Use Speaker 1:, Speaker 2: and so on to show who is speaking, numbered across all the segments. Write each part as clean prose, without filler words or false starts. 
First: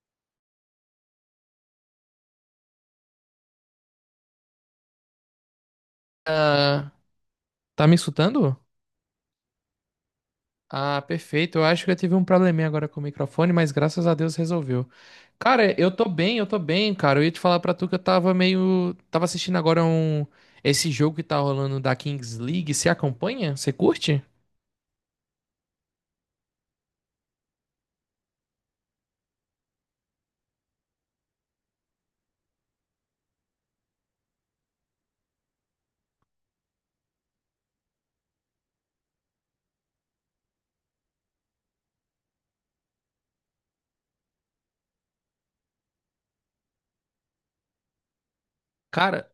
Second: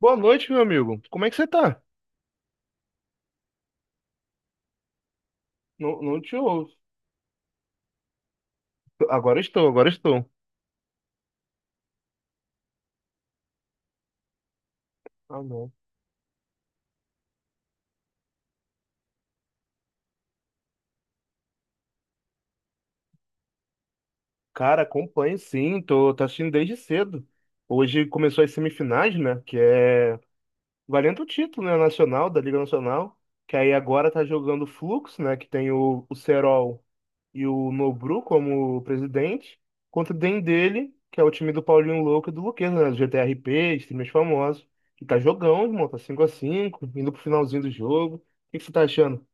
Speaker 1: Boa noite, meu amigo. Como é que você tá? Não, não te ouço.
Speaker 2: Ah, tá me escutando?
Speaker 1: Agora estou, agora estou.
Speaker 2: Ah, perfeito. Eu acho que eu tive um probleminha agora com o microfone, mas graças a Deus resolveu.
Speaker 1: Ah, não.
Speaker 2: Cara, eu tô bem, cara. Eu ia te falar pra tu que eu tava meio. Tava assistindo agora um. Esse jogo que tá rolando da Kings League. Você acompanha? Você curte?
Speaker 1: Cara, acompanho sim, tô assistindo desde cedo. Hoje começou as semifinais, né? Que é valendo o título, né? Nacional, da Liga Nacional. Que aí agora tá jogando o Flux, né? Que tem o Serol e o Nobru como presidente. Contra o Den dele, que é o time do Paulinho Louco e do Luqueza, né? Do GTRP, os times famosos. E tá jogão, irmão. Tá 5x5, indo pro finalzinho do jogo. O que que você tá achando?
Speaker 2: Cara,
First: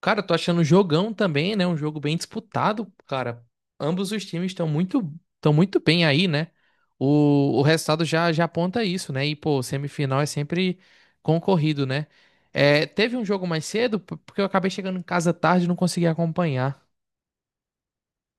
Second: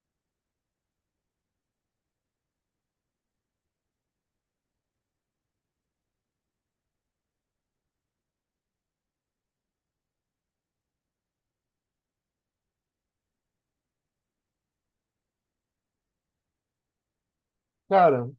Speaker 2: Cara, eu tô achando um jogão também, né? Um jogo bem disputado, cara. Ambos os times estão muito bem aí, né? O resultado já aponta isso, né? E, pô, semifinal é sempre concorrido, né? É, teve um jogo mais cedo, porque eu acabei chegando em casa tarde e não consegui acompanhar.
Speaker 1: Cara,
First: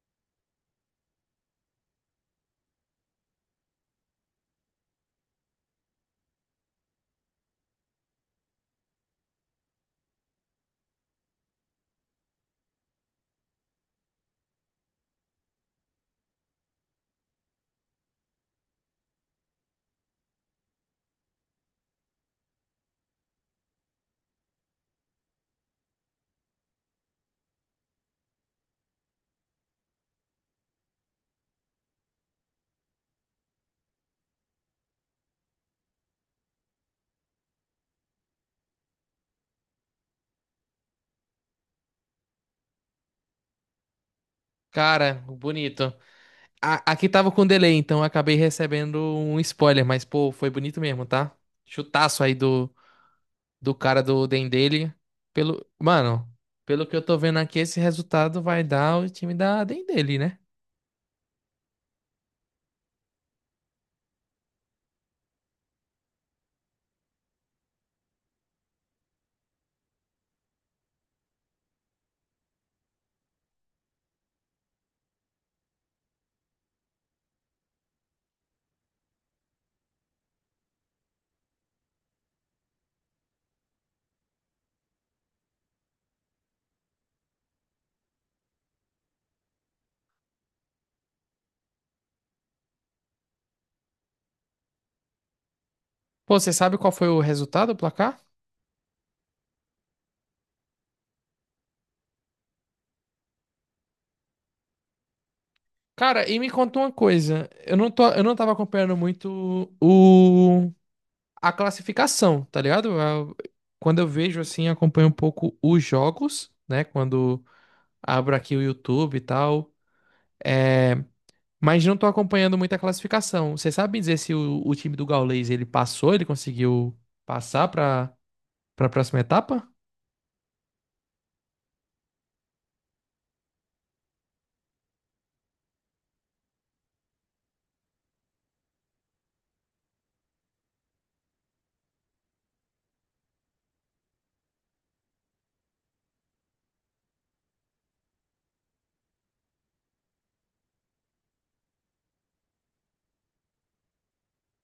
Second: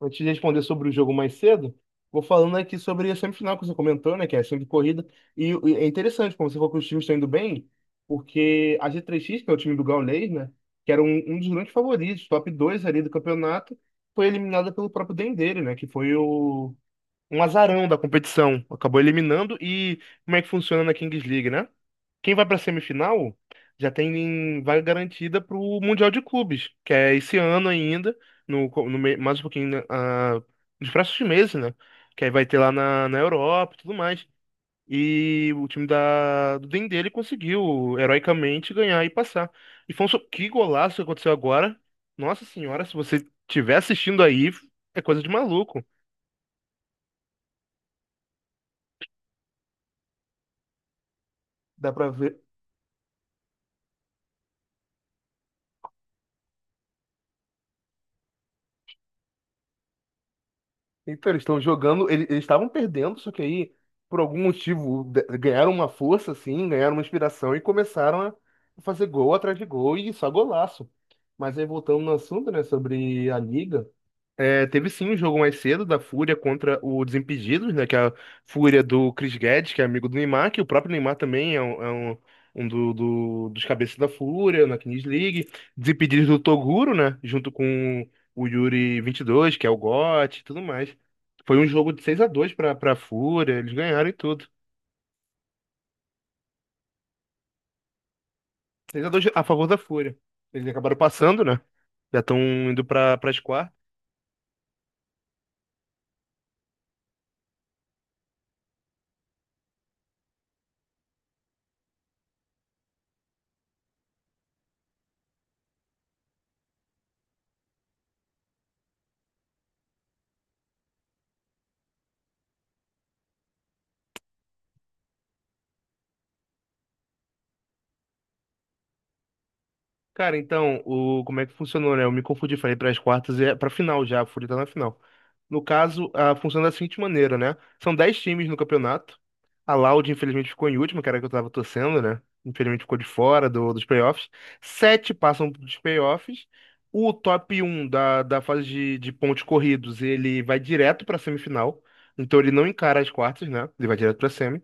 Speaker 1: antes de responder sobre o jogo mais cedo, vou falando aqui sobre a semifinal que você comentou, né? Que é sempre corrida. E é interessante, como você falou que os times estão indo bem, porque a G3X, que é o time do Gaules, né? Que era um dos grandes favoritos, top 2 ali do campeonato, foi eliminada pelo próprio Dendele, né? Que foi um azarão da competição. Acabou eliminando e como é que funciona na Kings League, né? Quem vai pra semifinal já tem vaga garantida pro Mundial de Clubes, que é esse ano ainda, no, co- no me- mais um pouquinho, né, nos próximos meses, né? Que aí vai ter lá na Europa e tudo mais. E o time do Den ele conseguiu heroicamente ganhar e passar. E foi que golaço que aconteceu agora. Nossa senhora, se você estiver assistindo aí, é
Speaker 2: Cara,
Speaker 1: coisa de maluco.
Speaker 2: bonito. Aqui tava com delay, então eu acabei recebendo um spoiler, mas, pô, foi bonito mesmo, tá?
Speaker 1: Dá pra
Speaker 2: Chutaço aí
Speaker 1: ver.
Speaker 2: do cara do Dendele. Pelo, mano, pelo que eu tô vendo aqui, esse resultado vai dar o time da Dendele, né?
Speaker 1: Então, eles estão jogando, eles estavam perdendo, só que aí, por algum motivo, ganharam uma força, assim, ganharam uma inspiração e começaram a fazer gol atrás de gol e só golaço. Mas aí, voltando no assunto, né, sobre a liga, teve sim um jogo mais cedo da Fúria contra o Desimpedidos, né? Que é a Fúria do Chris Guedes, que é amigo do Neymar, que o próprio Neymar também é dos cabeças da Fúria na Kings League. Desimpedidos do Toguro, né? Junto com o Yuri 22, que é o GOT e tudo mais. Foi um jogo de 6-2 para Fúria, eles ganharam e tudo.
Speaker 2: Pô, você sabe qual foi o resultado, o placar?
Speaker 1: 6-2 a favor da Fúria. Eles acabaram passando, né? Já estão indo para as quartas.
Speaker 2: Cara, e me conta uma coisa. Eu não tava acompanhando muito o a classificação, tá ligado? A- Quando eu vejo assim, acompanho um pouco os jogos, né? Quando abro aqui o YouTube e tal. É, mas não tô acompanhando muito a classificação. Você sabe me dizer se o time do Gaules ele passou, ele conseguiu passar pra. Pra próxima etapa?
Speaker 1: Cara, então, como é que funcionou, né? Eu me confundi, falei para as quartas e é para final já, a Fúria tá na final. No caso, funciona da seguinte maneira, né? São 10 times no campeonato. A Loud, infelizmente, ficou em último, que era a que eu tava torcendo, né? Infelizmente, ficou de fora dos playoffs. Sete passam dos playoffs. O top um da fase de pontos corridos, ele vai direto para semifinal. Então, ele não encara as quartas, né? Ele vai direto para semi.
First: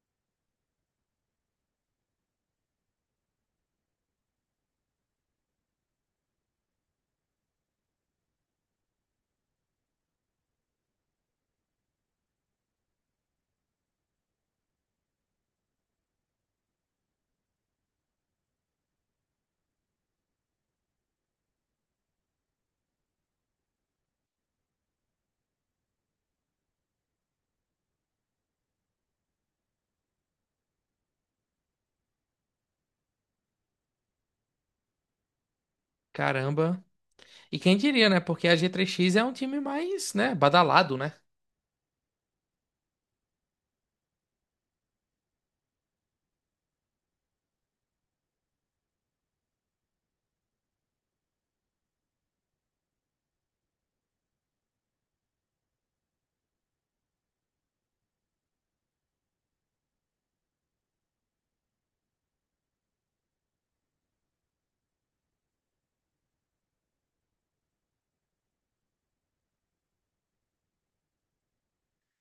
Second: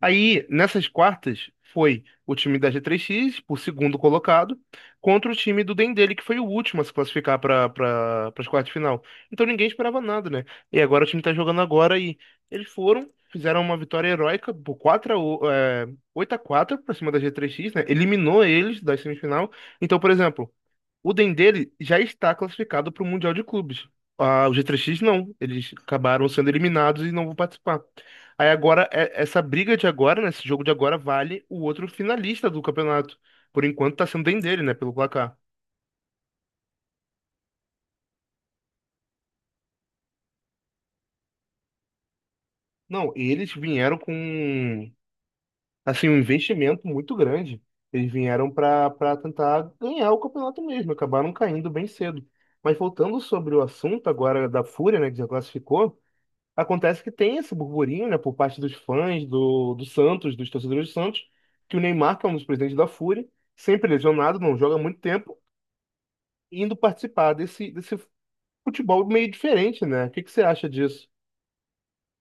Speaker 1: Aí, nessas quartas, foi o time da G3X, o segundo colocado, contra o time do Dendele, que foi o último a se classificar para as quartas de final. Então ninguém esperava nada, né? E agora o time tá jogando agora e eles foram, fizeram uma vitória heróica por 4 8 a quatro para cima da G3X, né? Eliminou eles da semifinal. Então, por exemplo, o Dendele já está classificado para o Mundial de Clubes. Ah, o G3X não. Eles acabaram sendo eliminados e não vão participar. Aí agora, essa briga de agora, né, esse jogo de agora, vale o outro finalista do campeonato. Por enquanto está sendo o Dendele, né, pelo placar.
Speaker 2: Caramba. E quem diria, né? Porque a G3X é um time mais, né, badalado, né?
Speaker 1: Não, eles vieram com, assim, um investimento muito grande. Eles vieram para tentar ganhar o campeonato mesmo. Acabaram caindo bem cedo. Mas voltando sobre o assunto agora da Fúria, né, que já classificou. Acontece que tem esse burburinho, né, por parte dos fãs do Santos, dos torcedores do Santos, que o Neymar, que é um dos presidentes da Fúria sempre lesionado, não joga há muito tempo, indo participar desse futebol meio diferente, né? O que que você acha disso?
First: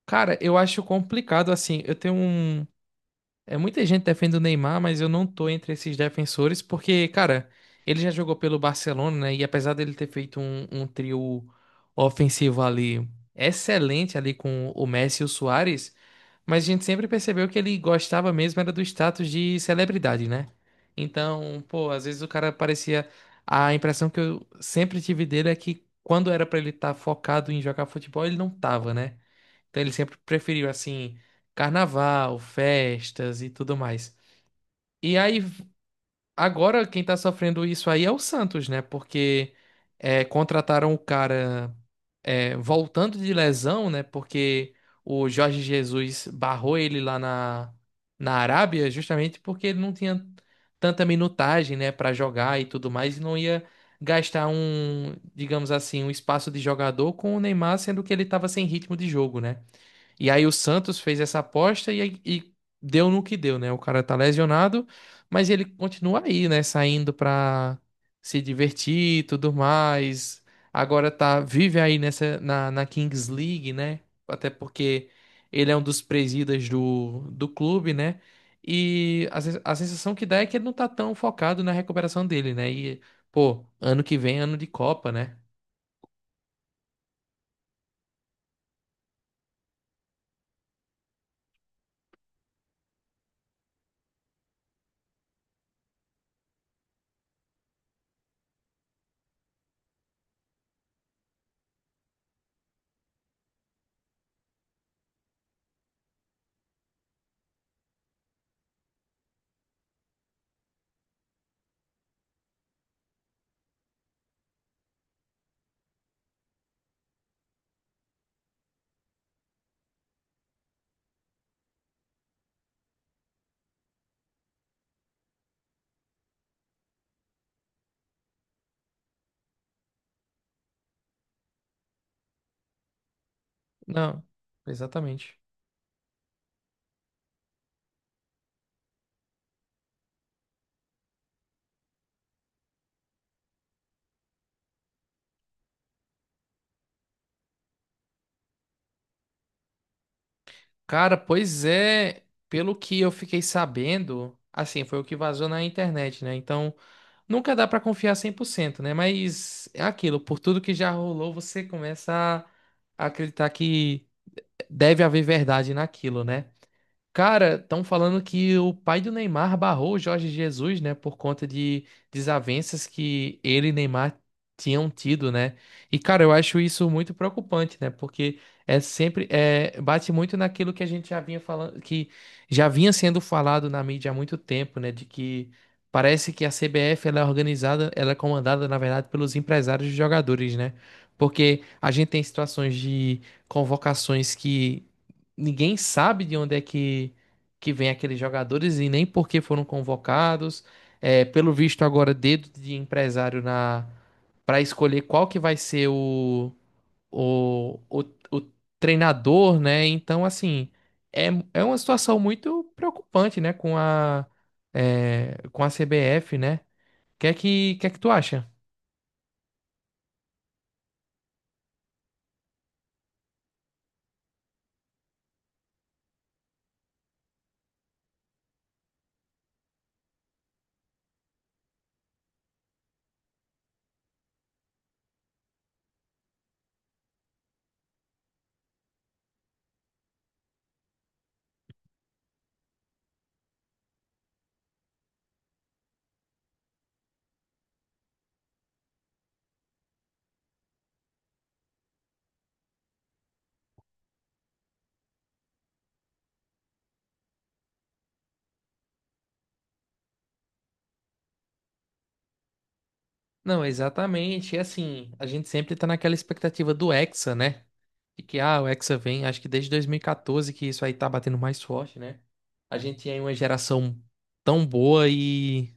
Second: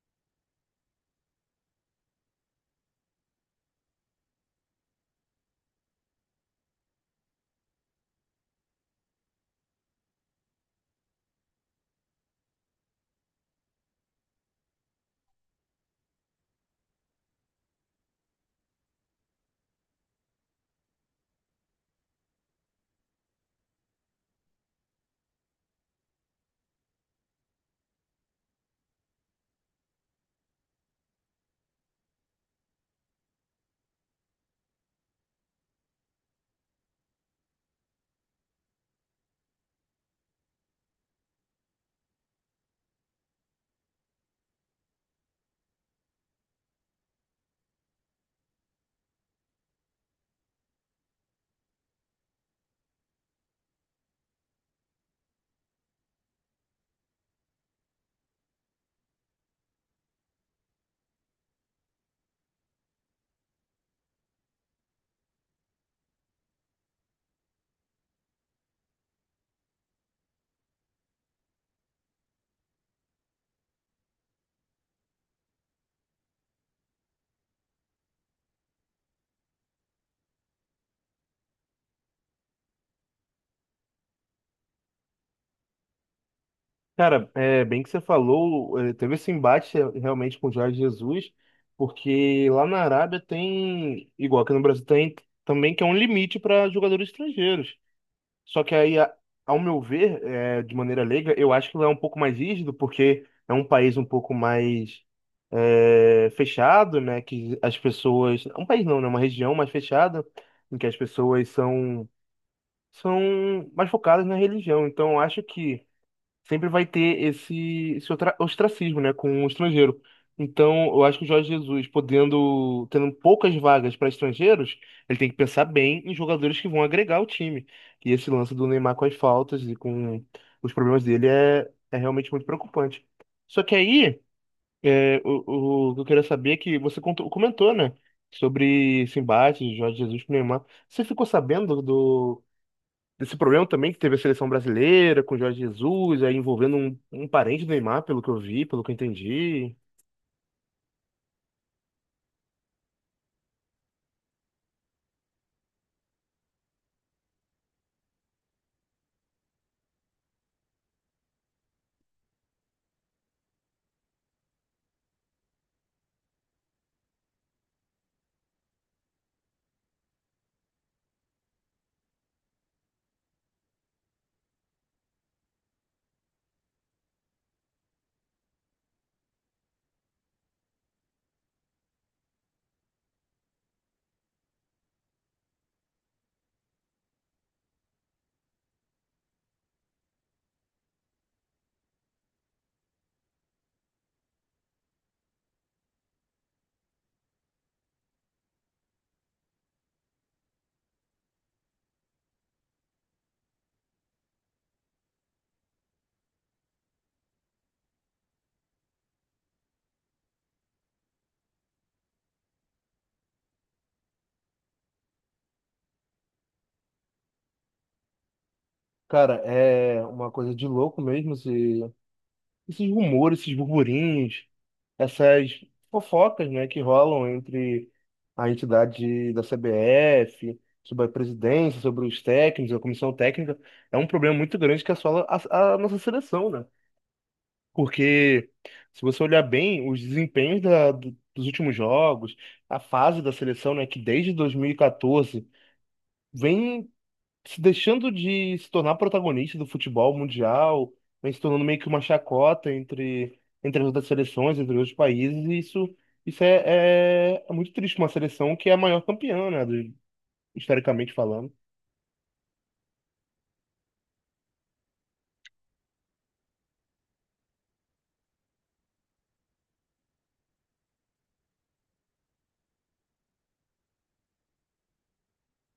Speaker 2: Cara, eu acho complicado assim. Eu tenho um É, muita gente defende o Neymar, mas eu não tô entre esses defensores, porque, cara, ele já jogou pelo Barcelona, né? E apesar dele ter feito um trio ofensivo ali excelente ali com o Messi e o Suárez, mas a gente sempre percebeu que ele gostava mesmo era do status de celebridade, né? Então, pô, às vezes o cara parecia. A impressão que eu sempre tive dele é que quando era pra ele estar focado em jogar futebol, ele não tava, né? Então ele sempre preferiu assim carnaval, festas e tudo mais. E aí agora quem tá sofrendo isso aí é o Santos, né? Porque é, contrataram o cara é, voltando de lesão, né? Porque o Jorge Jesus barrou ele lá na Arábia justamente porque ele não tinha tanta minutagem, né, para jogar e tudo mais e não ia gastar um, digamos assim, um espaço de jogador com o Neymar, sendo que ele estava sem ritmo de jogo, né? E aí o Santos fez essa aposta e deu no que deu, né? O cara tá lesionado, mas ele continua aí, né? Saindo pra se divertir e tudo mais. Agora tá, vive aí na Kings League, né? Até porque ele é um dos presidas do clube, né? E a, a sensação que dá é que ele não tá tão focado na recuperação dele, né? E, pô, ano que vem, é ano de Copa, né?
Speaker 1: Cara, é bem que você falou, teve esse embate realmente com o Jorge Jesus, porque lá na Arábia tem, igual aqui no Brasil tem, também que é um limite para jogadores estrangeiros. Só que aí, ao meu ver, de maneira leiga, eu acho que lá é um pouco mais rígido, porque é um país um pouco mais fechado, né? Que as pessoas. Um país não, né? Uma região mais fechada, em que as pessoas são mais focadas na religião. Então, eu acho que sempre vai ter esse ostracismo, né, com o estrangeiro. Então, eu acho que o Jorge Jesus, podendo, tendo poucas vagas para estrangeiros, ele tem que pensar bem em jogadores que vão agregar o time. E esse lance do Neymar com as faltas e com os problemas dele é realmente muito preocupante. Só que aí,
Speaker 2: Não, exatamente.
Speaker 1: o que eu queria saber é que você comentou, né, sobre esse embate de Jorge Jesus com o Neymar. Você ficou sabendo desse problema também que teve a seleção brasileira com o Jorge Jesus, aí envolvendo um parente do Neymar, pelo que eu vi, pelo que eu entendi.
Speaker 2: Cara, pois é, pelo que eu fiquei sabendo, assim, foi o que vazou na internet, né? Então, nunca dá pra confiar 100%, né? Mas é aquilo, por tudo que já rolou, você começa a acreditar que deve haver verdade naquilo, né? Cara, estão falando que o pai do Neymar barrou o Jorge Jesus, né, por conta de desavenças que ele e Neymar tinham tido, né? E cara, eu acho isso muito preocupante, né? Porque é sempre é, bate muito naquilo que a gente já vinha falando, que já vinha sendo falado na mídia há muito tempo, né? De que parece que a CBF ela é organizada, ela é comandada, na verdade, pelos empresários dos jogadores, né? Porque a gente tem situações de convocações que ninguém sabe de onde é que vem aqueles jogadores e nem por que foram convocados. É, pelo visto agora, dedo de empresário na para escolher qual que vai ser o, o, o treinador, né? Então, assim, é, é uma situação muito preocupante, né? Com a, é, com a CBF, né? O que é que tu acha?
Speaker 1: Cara, é uma coisa de louco mesmo esses rumores, esses burburinhos, essas fofocas, né, que rolam entre a entidade da CBF, sobre a presidência, sobre os técnicos, a comissão técnica. É um problema muito grande que assola a nossa seleção, né? Porque se você olhar bem os desempenhos dos últimos jogos, a fase da seleção, né, que desde 2014 vem se deixando de se tornar protagonista do futebol mundial, vem se tornando meio que uma chacota entre, entre as outras seleções, entre os países, e isso é muito triste, uma seleção que é a maior campeã, né, historicamente falando.
Speaker 2: Não, exatamente. E assim, a gente sempre tá naquela expectativa do Hexa, né? E que, ah, o Hexa vem, acho que desde 2014 que isso aí tá batendo mais forte, né? A gente tinha aí uma geração tão boa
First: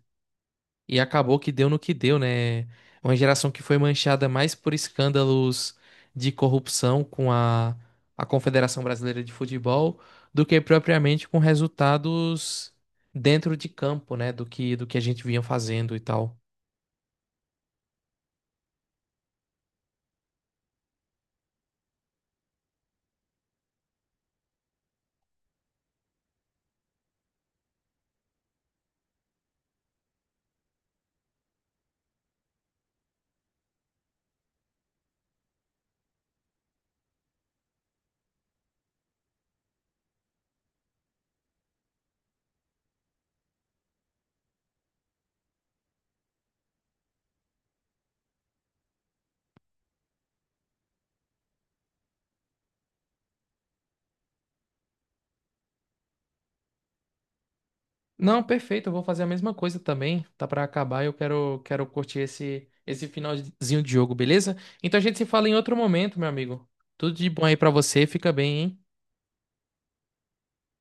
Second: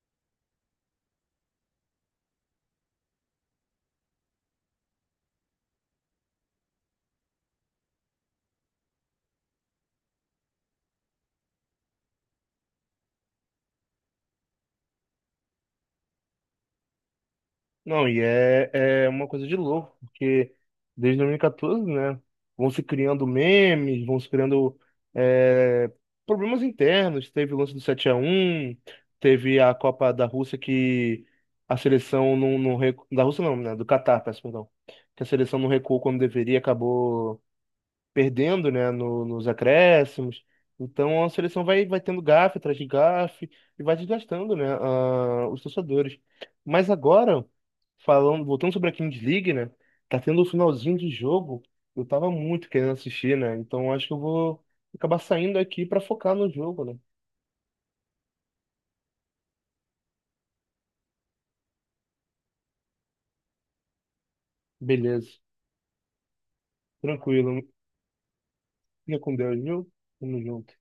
Speaker 2: e acabou que deu no que deu, né? É Uma geração que foi manchada mais por escândalos de corrupção com a Confederação Brasileira de Futebol do que propriamente com resultados dentro de campo, né? Do que a gente vinha fazendo e tal.
Speaker 1: Não, e é uma coisa de louco, porque desde 2014, né, vão se criando memes, vão se criando é, problemas internos. Teve o lance do 7-1, teve a Copa da Rússia que a seleção da Rússia não, né, do Catar, peço perdão, que a seleção não recuou quando deveria, acabou perdendo, né, nos acréscimos. Então a seleção vai tendo gafe atrás de gafe e vai desgastando, né, os torcedores. Mas agora, falando, voltando sobre a Kings League, né, tá tendo o finalzinho de jogo. Eu tava muito querendo assistir, né? Então acho que eu vou acabar saindo aqui para focar no jogo, né?
Speaker 2: Não, perfeito, eu vou fazer a mesma coisa também. Tá pra acabar, eu quero curtir esse finalzinho de jogo, beleza? Então a gente se
Speaker 1: Beleza.
Speaker 2: fala em outro momento, meu amigo. Tudo de bom aí
Speaker 1: Tranquilo.
Speaker 2: pra você, fica bem, hein?
Speaker 1: Fica com Deus, viu? Tamo junto.